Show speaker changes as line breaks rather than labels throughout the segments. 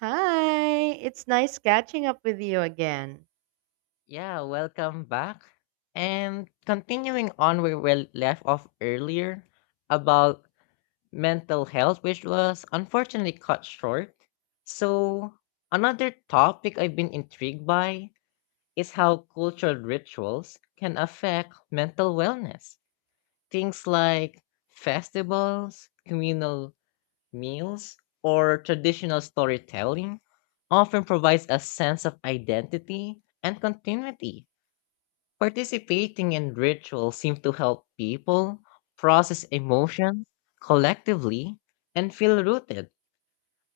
Hi, it's nice catching up with you again.
Yeah, welcome back. And continuing on where we left off earlier about mental health, which was unfortunately cut short. So, another topic I've been intrigued by is how cultural rituals can affect mental wellness. Things like festivals, communal meals, or traditional storytelling often provides a sense of identity and continuity. Participating in rituals seem to help people process emotions collectively and feel rooted.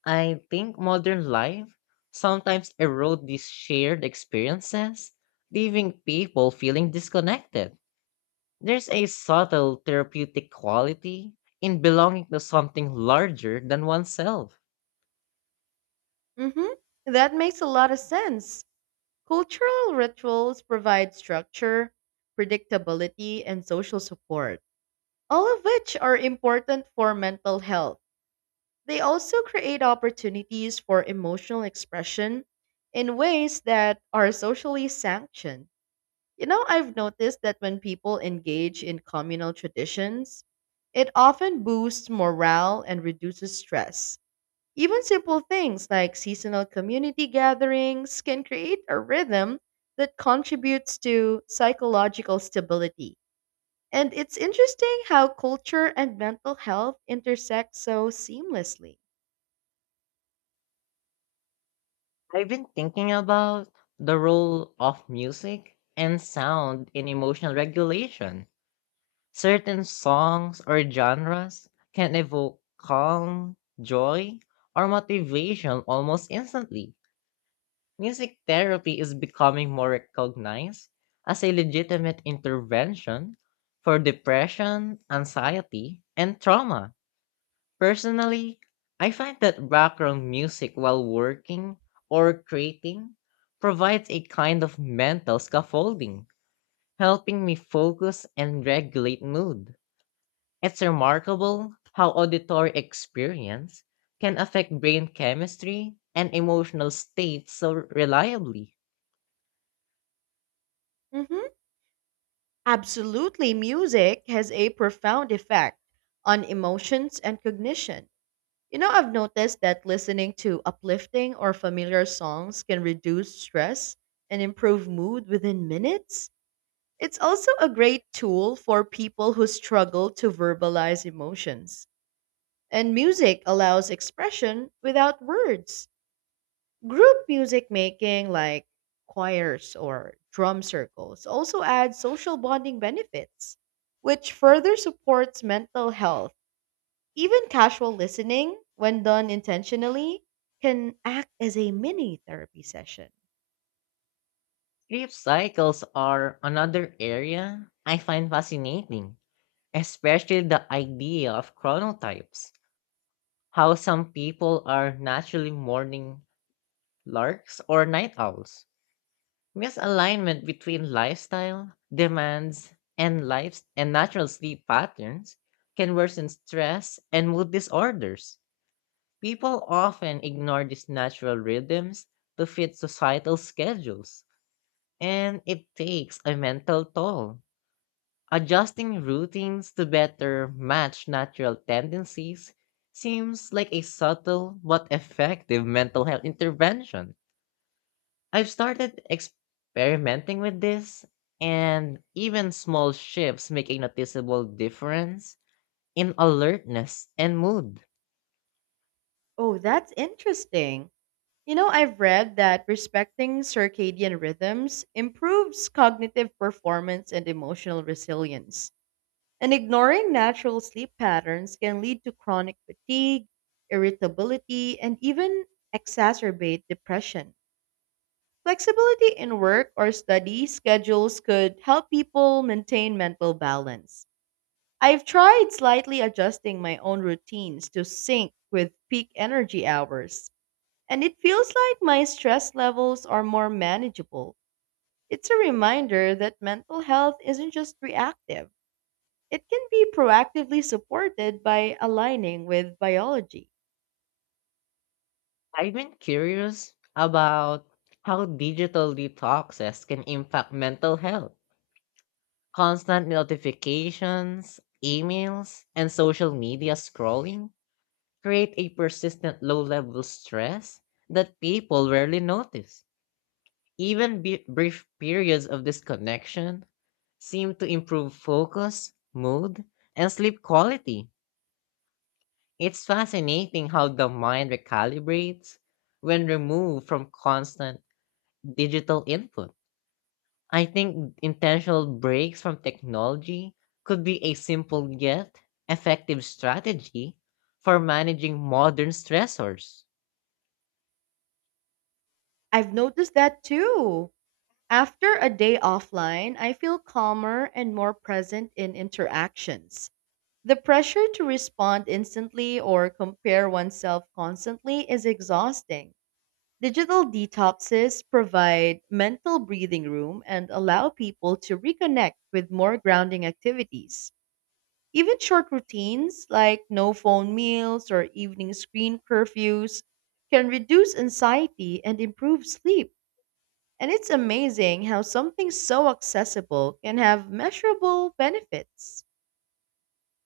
I think modern life sometimes erodes these shared experiences, leaving people feeling disconnected. There's a subtle therapeutic quality in belonging to something larger than oneself.
Mm-hmm. That makes a lot of sense. Cultural rituals provide structure, predictability, and social support, all of which are important for mental health. They also create opportunities for emotional expression in ways that are socially sanctioned. You know, I've noticed that when people engage in communal traditions, it often boosts morale and reduces stress. Even simple things like seasonal community gatherings can create a rhythm that contributes to psychological stability. And it's interesting how culture and mental health intersect so seamlessly.
I've been thinking about the role of music and sound in emotional regulation. Certain songs or genres can evoke calm, joy, or motivation almost instantly. Music therapy is becoming more recognized as a legitimate intervention for depression, anxiety, and trauma. Personally, I find that background music while working or creating provides a kind of mental scaffolding, helping me focus and regulate mood. It's remarkable how auditory experience can affect brain chemistry and emotional states so reliably.
Mhm. Absolutely, music has a profound effect on emotions and cognition. You know, I've noticed that listening to uplifting or familiar songs can reduce stress and improve mood within minutes. It's also a great tool for people who struggle to verbalize emotions. And music allows expression without words. Group music making, like choirs or drum circles, also adds social bonding benefits, which further supports mental health. Even casual listening, when done intentionally, can act as a mini therapy session.
Sleep cycles are another area I find fascinating, especially the idea of chronotypes, how some people are naturally morning larks or night owls. Misalignment between lifestyle, demands, and life and natural sleep patterns can worsen stress and mood disorders. People often ignore these natural rhythms to fit societal schedules, and it takes a mental toll. Adjusting routines to better match natural tendencies seems like a subtle but effective mental health intervention. I've started experimenting with this, and even small shifts make a noticeable difference in alertness and mood.
Oh, that's interesting. You know, I've read that respecting circadian rhythms improves cognitive performance and emotional resilience. And ignoring natural sleep patterns can lead to chronic fatigue, irritability, and even exacerbate depression. Flexibility in work or study schedules could help people maintain mental balance. I've tried slightly adjusting my own routines to sync with peak energy hours, and it feels like my stress levels are more manageable. It's a reminder that mental health isn't just reactive, it can be proactively supported by aligning with biology.
I've been curious about how digital detoxes can impact mental health. Constant notifications, emails, and social media scrolling create a persistent low level stress that people rarely notice. Even brief periods of disconnection seem to improve focus, mood, and sleep quality. It's fascinating how the mind recalibrates when removed from constant digital input. I think intentional breaks from technology could be a simple yet effective strategy for managing modern stressors.
I've noticed that too. After a day offline, I feel calmer and more present in interactions. The pressure to respond instantly or compare oneself constantly is exhausting. Digital detoxes provide mental breathing room and allow people to reconnect with more grounding activities. Even short routines like no phone meals or evening screen curfews can reduce anxiety and improve sleep. And it's amazing how something so accessible can have measurable benefits.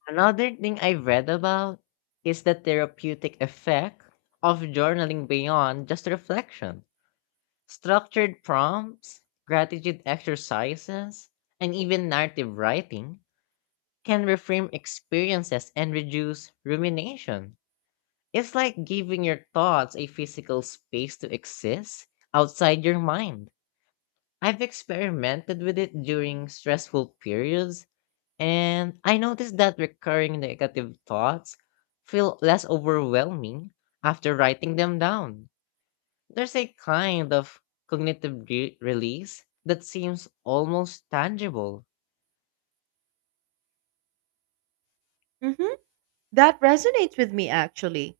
Another thing I've read about is the therapeutic effect of journaling beyond just reflection. Structured prompts, gratitude exercises, and even narrative writing can reframe experiences and reduce rumination. It's like giving your thoughts a physical space to exist outside your mind. I've experimented with it during stressful periods, and I noticed that recurring negative thoughts feel less overwhelming after writing them down. There's a kind of cognitive release that seems almost tangible.
Mhm. That resonates with me actually.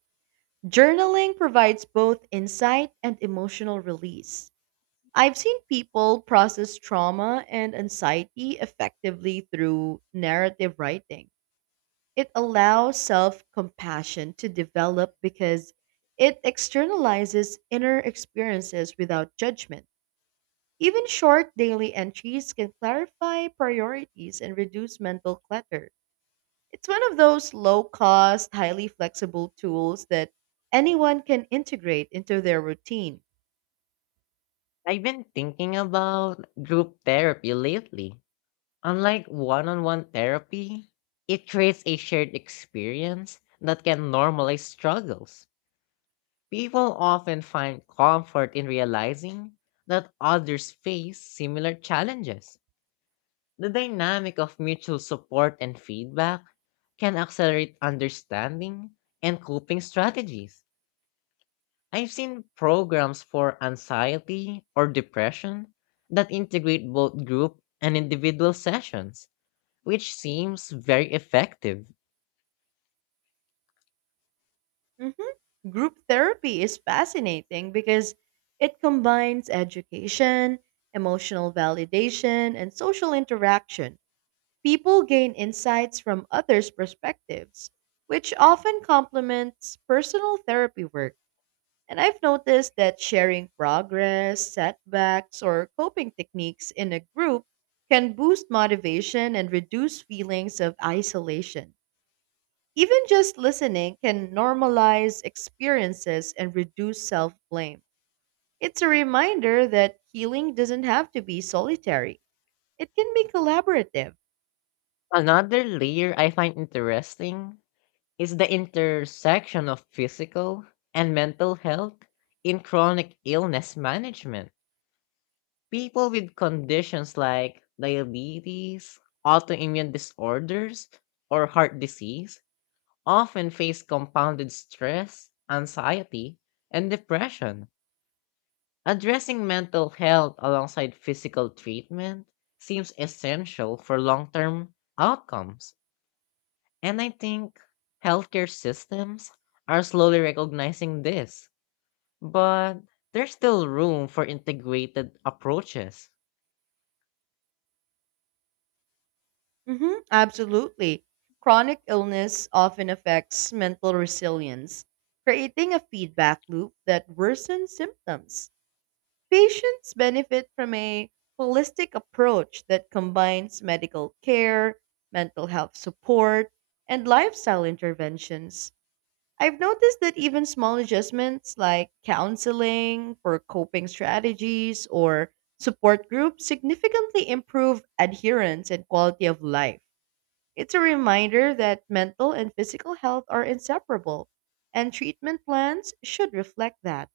Journaling provides both insight and emotional release. I've seen people process trauma and anxiety effectively through narrative writing. It allows self compassion to develop because it externalizes inner experiences without judgment. Even short daily entries can clarify priorities and reduce mental clutter. It's one of those low cost, highly flexible tools that anyone can integrate into their routine.
I've been thinking about group therapy lately. Unlike one on one therapy, it creates a shared experience that can normalize struggles. People often find comfort in realizing that others face similar challenges. The dynamic of mutual support and feedback can accelerate understanding and coping strategies. I've seen programs for anxiety or depression that integrate both group and individual sessions which seems very effective.
Mhm. Group therapy is fascinating because it combines education, emotional validation, and social interaction. People gain insights from others' perspectives, which often complements personal therapy work. And I've noticed that sharing progress, setbacks, or coping techniques in a group can boost motivation and reduce feelings of isolation. Even just listening can normalize experiences and reduce self blame. It's a reminder that healing doesn't have to be solitary, it can be collaborative.
Another layer I find interesting is the intersection of physical and mental health in chronic illness management. People with conditions like diabetes, autoimmune disorders, or heart disease often face compounded stress, anxiety, and depression. Addressing mental health alongside physical treatment seems essential for long term outcomes. And I think healthcare systems are slowly recognizing this, but there's still room for integrated approaches.
Hmm, absolutely. Chronic illness often affects mental resilience, creating a feedback loop that worsens symptoms. Patients benefit from a holistic approach that combines medical care, mental health support, and lifestyle interventions. I've noticed that even small adjustments like counseling for coping strategies or support groups significantly improve adherence and quality of life. It's a reminder that mental and physical health are inseparable, and treatment plans should reflect that.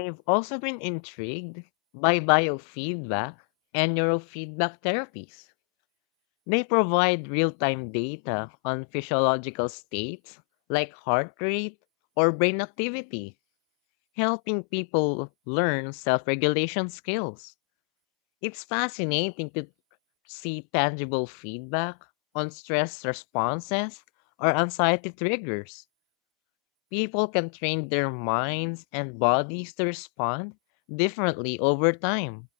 I've also been intrigued by biofeedback and neurofeedback therapies. They provide real time data on physiological states like heart rate or brain activity helping people learn self regulation skills. It's fascinating to see tangible feedback on stress responses or anxiety triggers. People can train their minds and bodies to respond differently over time,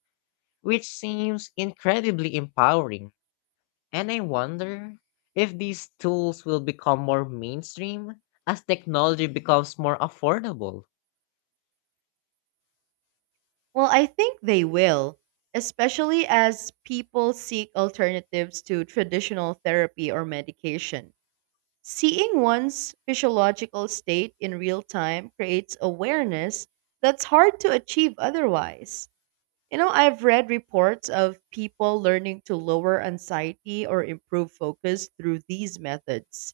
which seems incredibly empowering. And I wonder if these tools will become more mainstream as technology becomes more affordable.
Well, I think they will, especially as people seek alternatives to traditional therapy or medication. Seeing one's physiological state in real time creates awareness that's hard to achieve otherwise. You know, I've read reports of people learning to lower anxiety or improve focus through these methods.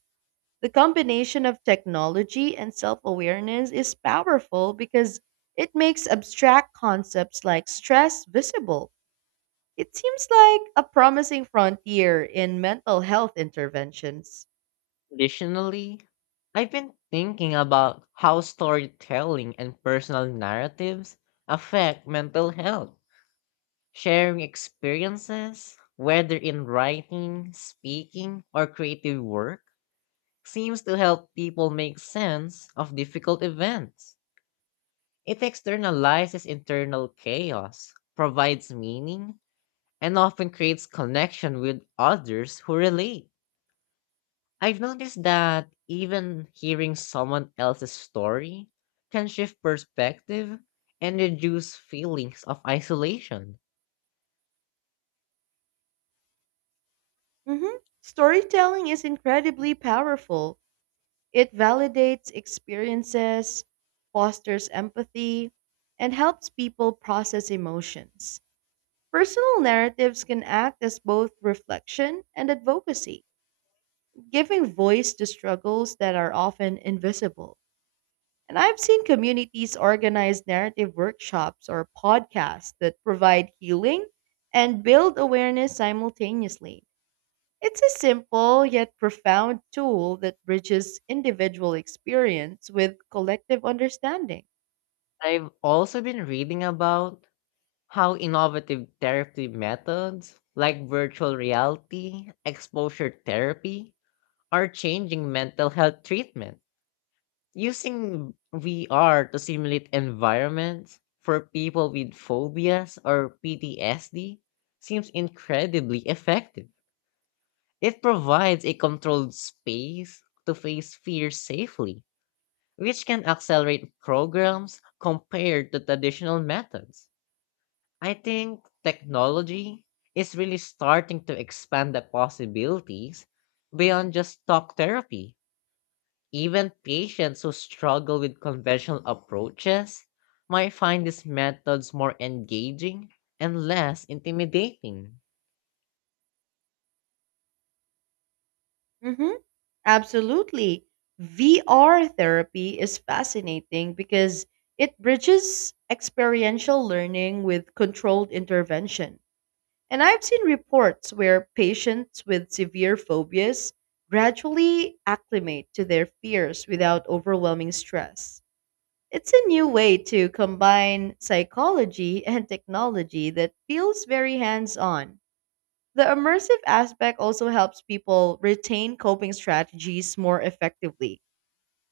The combination of technology and self awareness is powerful because it makes abstract concepts like stress visible. It seems like a promising frontier in mental health interventions.
Additionally, I've been thinking about how storytelling and personal narratives affect mental health. Sharing experiences, whether in writing, speaking, or creative work, seems to help people make sense of difficult events. It externalizes internal chaos, provides meaning, and often creates connection with others who relate. I've noticed that even hearing someone else's story can shift perspective and reduce feelings of isolation.
Mhm. Storytelling is incredibly powerful. It validates experiences, fosters empathy, and helps people process emotions. Personal narratives can act as both reflection and advocacy, giving voice to struggles that are often invisible. And I've seen communities organize narrative workshops or podcasts that provide healing and build awareness simultaneously. It's a simple yet profound tool that bridges individual experience with collective understanding.
I've also been reading about how innovative therapy methods like virtual reality, exposure therapy, are changing mental health treatment. Using VR to simulate environments for people with phobias or PTSD seems incredibly effective. It provides a controlled space to face fear safely, which can accelerate programs compared to traditional methods. I think technology is really starting to expand the possibilities beyond just talk therapy. Even patients who struggle with conventional approaches might find these methods more engaging and less intimidating.
Hmm, absolutely. VR therapy is fascinating because it bridges experiential learning with controlled intervention. And I've seen reports where patients with severe phobias gradually acclimate to their fears without overwhelming stress. It's a new way to combine psychology and technology that feels very hands on. The immersive aspect also helps people retain coping strategies more effectively.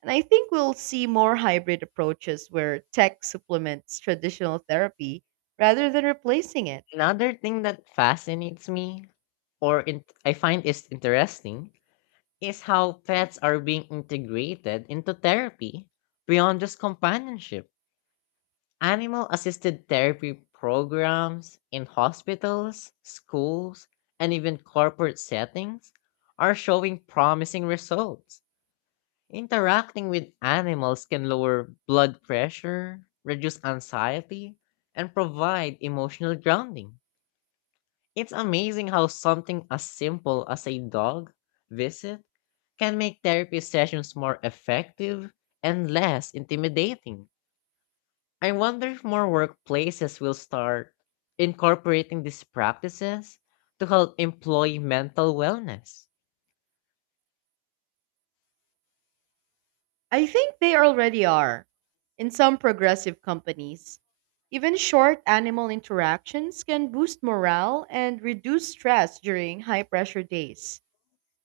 And I think we'll see more hybrid approaches where tech supplements traditional therapy rather than replacing it.
Another thing that fascinates me I find is interesting is how pets are being integrated into therapy beyond just companionship. Animal assisted therapy programs in hospitals, schools, and even corporate settings are showing promising results. Interacting with animals can lower blood pressure, reduce anxiety, and provide emotional grounding. It's amazing how something as simple as a dog visit can make therapy sessions more effective and less intimidating. I wonder if more workplaces will start incorporating these practices to help employee mental wellness.
I think they already are in some progressive companies. Even short animal interactions can boost morale and reduce stress during high pressure days.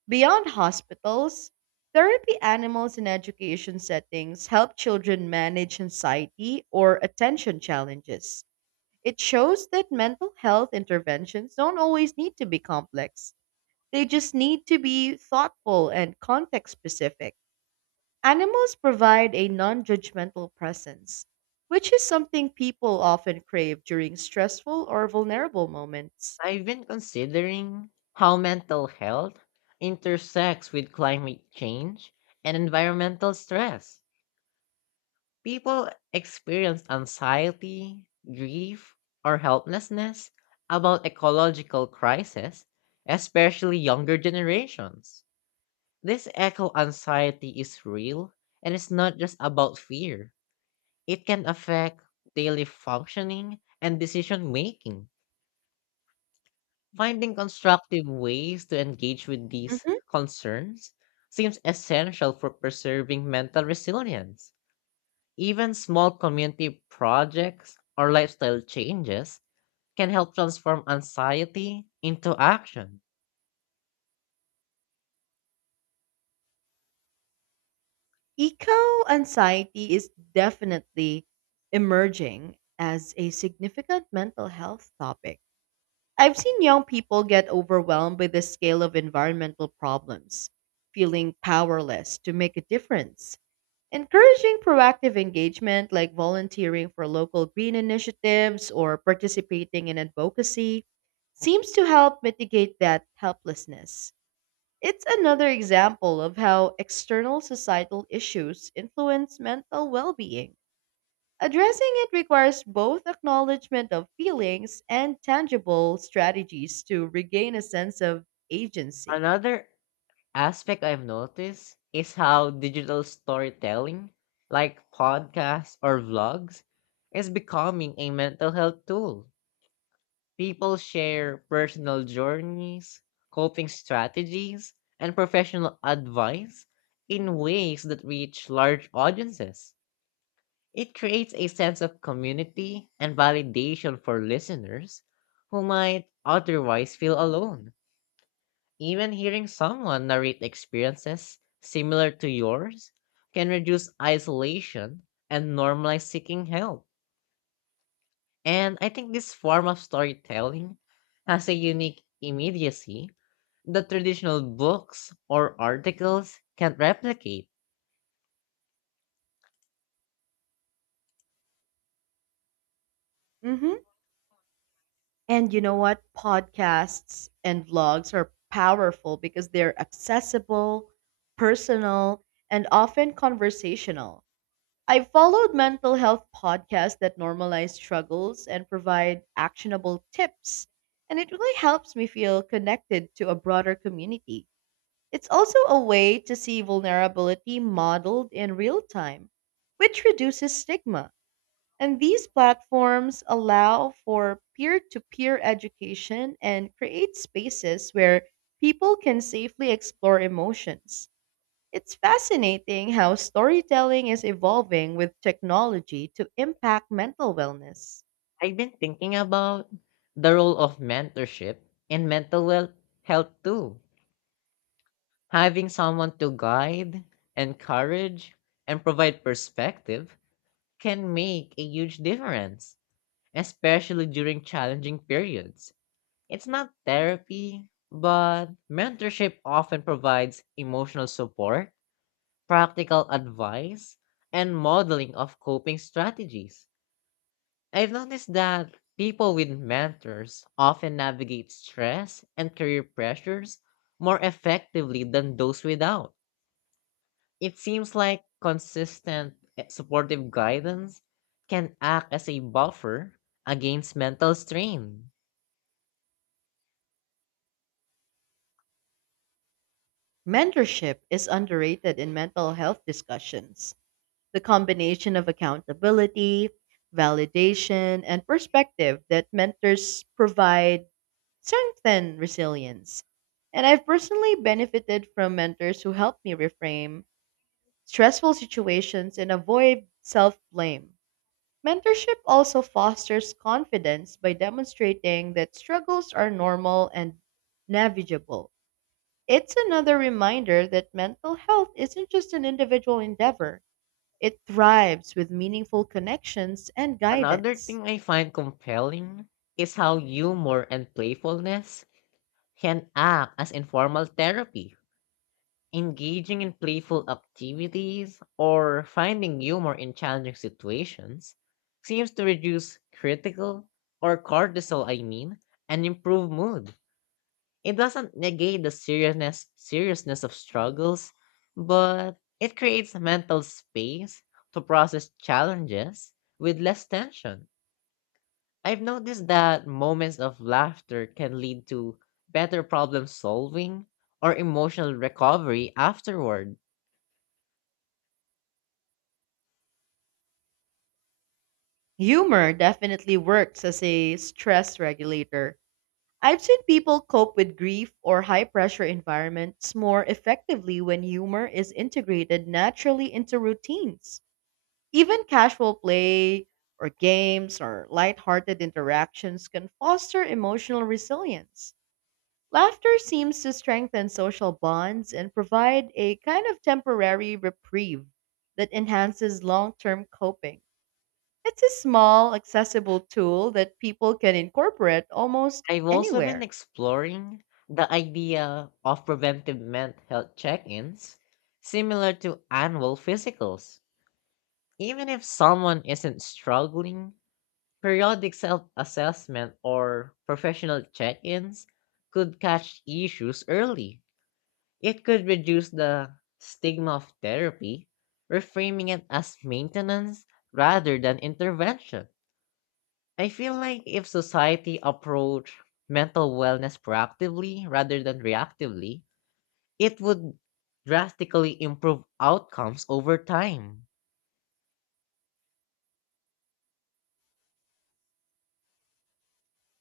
Beyond hospitals, therapy animals in education settings help children manage anxiety or attention challenges. It shows that mental health interventions don't always need to be complex, they just need to be thoughtful and context specific. Animals provide a non judgmental presence, which is something people often crave during stressful or vulnerable moments.
I've been considering how mental health intersects with climate change and environmental stress. People experience anxiety, grief, or helplessness about ecological crisis, especially younger generations. This eco anxiety is real and it's not just about fear. It can affect daily functioning and decision making. Finding constructive ways to engage with these concerns seems essential for preserving mental resilience. Even small community projects or lifestyle changes can help transform anxiety into action.
Eco anxiety is definitely emerging as a significant mental health topic. I've seen young people get overwhelmed by the scale of environmental problems, feeling powerless to make a difference. Encouraging proactive engagement like volunteering for local green initiatives or participating in advocacy seems to help mitigate that helplessness. It's another example of how external societal issues influence mental well being. Addressing it requires both acknowledgement of feelings and tangible strategies to regain a sense of agency.
Another aspect I've noticed is how digital storytelling, like podcasts or vlogs, is becoming a mental health tool. People share personal journeys, coping strategies, and professional advice in ways that reach large audiences. It creates a sense of community and validation for listeners who might otherwise feel alone. Even hearing someone narrate experiences similar to yours can reduce isolation and normalize seeking help. And I think this form of storytelling has a unique immediacy that traditional books or articles can't replicate.
Hmm. And you know what? Podcasts and vlogs are powerful because they're accessible, personal, and often conversational. I followed mental health podcasts that normalize struggles and provide actionable tips, and it really helps me feel connected to a broader community. It's also a way to see vulnerability modeled in real time, which reduces stigma. And these platforms allow for peer to peer education and create spaces where people can safely explore emotions. It's fascinating how storytelling is evolving with technology to impact mental wellness.
I've been thinking about the role of mentorship in mental health too. Having someone to guide, encourage, and provide perspective can make a huge difference, especially during challenging periods. It's not therapy, but mentorship often provides emotional support, practical advice, and modeling of coping strategies. I've noticed that people with mentors often navigate stress and career pressures more effectively than those without. It seems like consistent supportive guidance can act as a buffer against mental strain.
Mentorship is underrated in mental health discussions. The combination of accountability, validation, and perspective that mentors provide strengthen resilience. And I've personally benefited from mentors who helped me reframe stressful situations and avoid self blame. Mentorship also fosters confidence by demonstrating that struggles are normal and navigable. It's another reminder that mental health isn't just an individual endeavor, it thrives with meaningful connections and
Another
guidance.
thing I find compelling is how humor and playfulness can act as informal therapy. Engaging in playful activities or finding humor in challenging situations seems to reduce critical or cortisol, and improve mood. It doesn't negate the seriousness of struggles, but it creates mental space to process challenges with less tension. I've noticed that moments of laughter can lead to better problem solving or emotional recovery afterward.
Humor definitely works as a stress regulator. I've seen people cope with grief or high pressure environments more effectively when humor is integrated naturally into routines. Even casual play or games or lighthearted interactions can foster emotional resilience. Laughter seems to strengthen social bonds and provide a kind of temporary reprieve that enhances long term coping. It's a small, accessible tool that people can incorporate almost
I've also been
anywhere.
exploring the idea of preventive mental health check ins, similar to annual physicals. Even if someone isn't struggling, periodic self assessment or professional check ins could catch issues early. It could reduce the stigma of therapy, reframing it as maintenance rather than intervention. I feel like if society approached mental wellness proactively rather than reactively, it would drastically improve outcomes over time.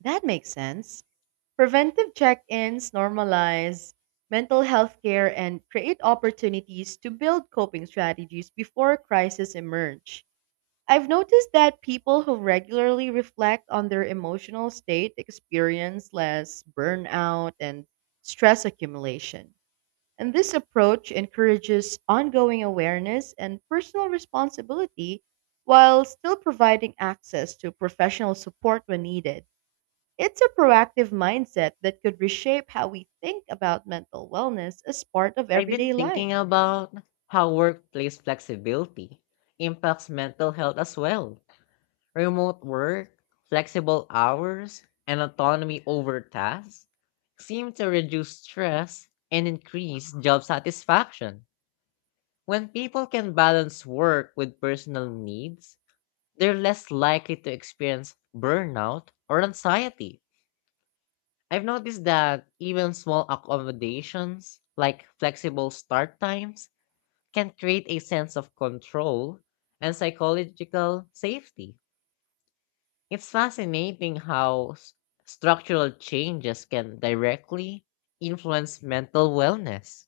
That makes sense. Preventive check ins normalize mental health care and create opportunities to build coping strategies before crises emerge. I've noticed that people who regularly reflect on their emotional state experience less burnout and stress accumulation. And this approach encourages ongoing awareness and personal responsibility while still providing access to professional support when needed. It's a proactive mindset that could reshape how we think about mental wellness as part of
I've been
everyday life.
thinking about how workplace flexibility impacts mental health as well. Remote work, flexible hours, and autonomy over tasks seem to reduce stress and increase job satisfaction. When people can balance work with personal needs, they're less likely to experience burnout or anxiety. I've noticed that even small accommodations, like flexible start times, can create a sense of control and psychological safety. It's fascinating how structural changes can directly influence mental wellness.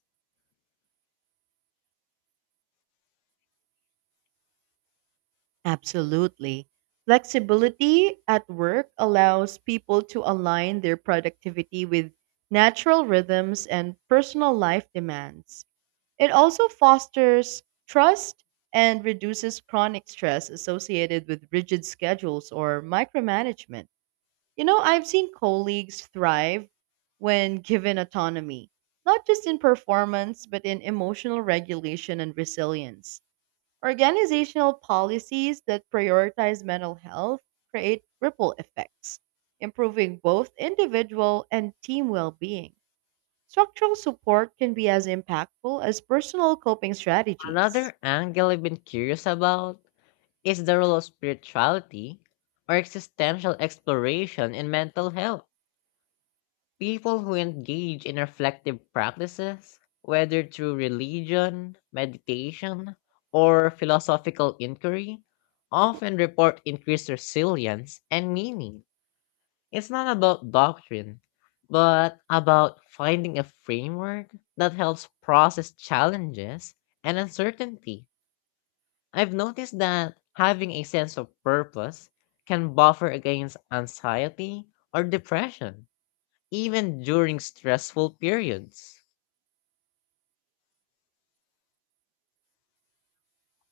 Absolutely. Flexibility at work allows people to align their productivity with natural rhythms and personal life demands. It also fosters trust and reduces chronic stress associated with rigid schedules or micromanagement. You know, I've seen colleagues thrive when given autonomy, not just in performance, but in emotional regulation and resilience. Organizational policies that prioritize mental health create ripple effects, improving both individual and team well being. Structural support can be as impactful as personal coping strategies.
Another angle I've been curious about is the role of spirituality or existential exploration in mental health. People who engage in reflective practices, whether through religion, meditation, or philosophical inquiry, often report increased resilience and meaning. It's not about doctrine, but about finding a framework that helps process challenges and uncertainty. I've noticed that having a sense of purpose can buffer against anxiety or depression even during stressful periods.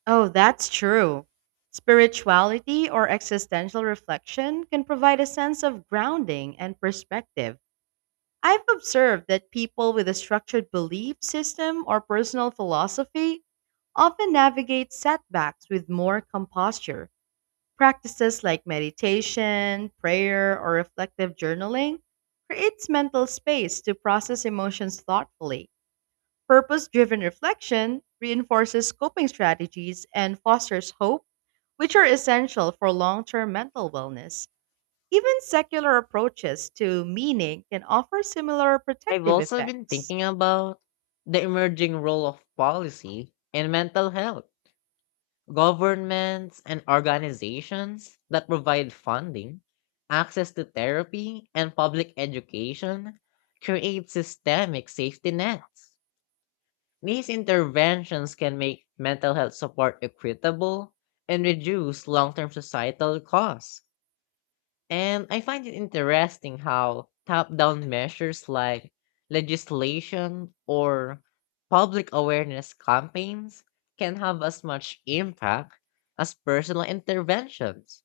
Oh, that's true. Spirituality or existential reflection can provide a sense of grounding and perspective. I've observed that people with a structured belief system or personal philosophy often navigate setbacks with more composure. Practices like meditation, prayer, or reflective journaling creates mental space to process emotions thoughtfully. Purpose driven reflection reinforces coping strategies and fosters hope, which are essential for long term mental wellness. Even secular approaches to meaning can offer similar
I've
protective
also been
effects.
thinking about the emerging role of policy in mental health. Governments and organizations that provide funding, access to therapy, and public education create systemic safety nets. These interventions can make mental health support equitable and reduce long term societal costs. And I find it interesting how top down measures like legislation or public awareness campaigns can have as much impact as personal interventions.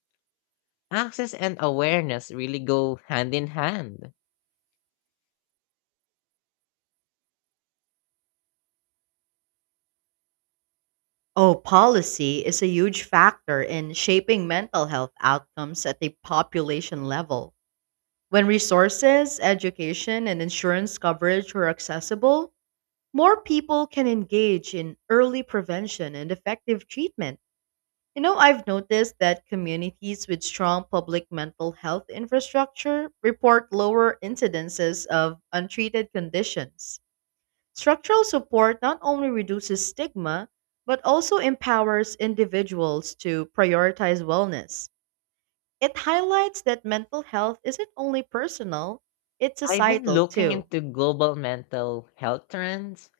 Access and awareness really go hand in hand.
Oh, policy is a huge factor in shaping mental health outcomes at the population level. When resources, education, and insurance coverage are accessible, more people can engage in early prevention and effective treatment. You know, I've noticed that communities with strong public mental health infrastructure report lower incidences of untreated conditions. Structural support not only reduces stigma, but also empowers individuals to prioritize wellness. It highlights that mental health isn't only personal, it's
I've been
societal
looking
too.
into global mental health trends,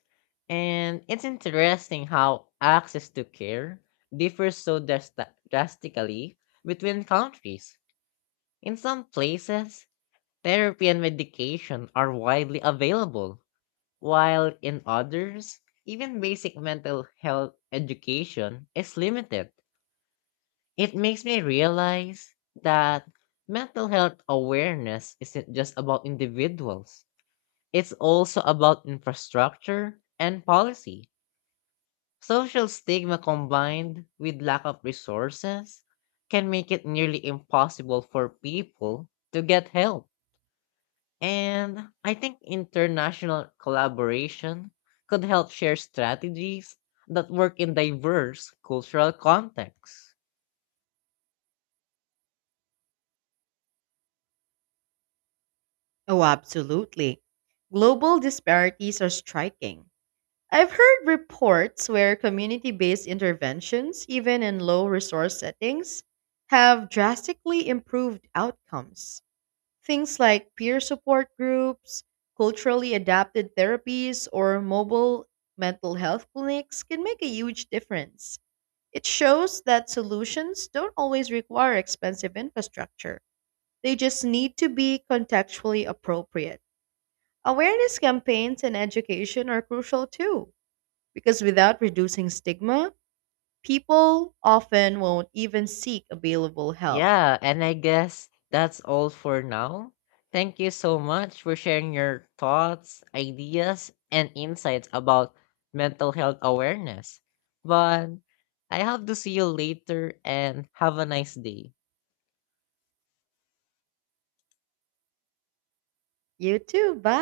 and it's interesting how access to care differs so drastically between countries. In some places, therapy and medication are widely available, while in others, even basic mental health education is limited. It makes me realize that mental health awareness isn't just about individuals, it's also about infrastructure and policy. Social stigma combined with lack of resources can make it nearly impossible for people to get help. And I think international collaboration could help share strategies that work in diverse cultural contexts.
Oh, absolutely. Global disparities are striking. I've heard reports where community based interventions, even in low resource settings, have drastically improved outcomes. Things like peer support groups, culturally adapted therapies, or mobile mental health clinics can make a huge difference. It shows that solutions don't always require expensive infrastructure, they just need to be contextually appropriate. Awareness campaigns and education are crucial too, because without reducing stigma, people often won't even seek available help.
Yeah, and I guess that's all for now. Thank you so much for sharing your thoughts, ideas, and insights about mental health awareness. But I have to see you later and have a nice day.
You too.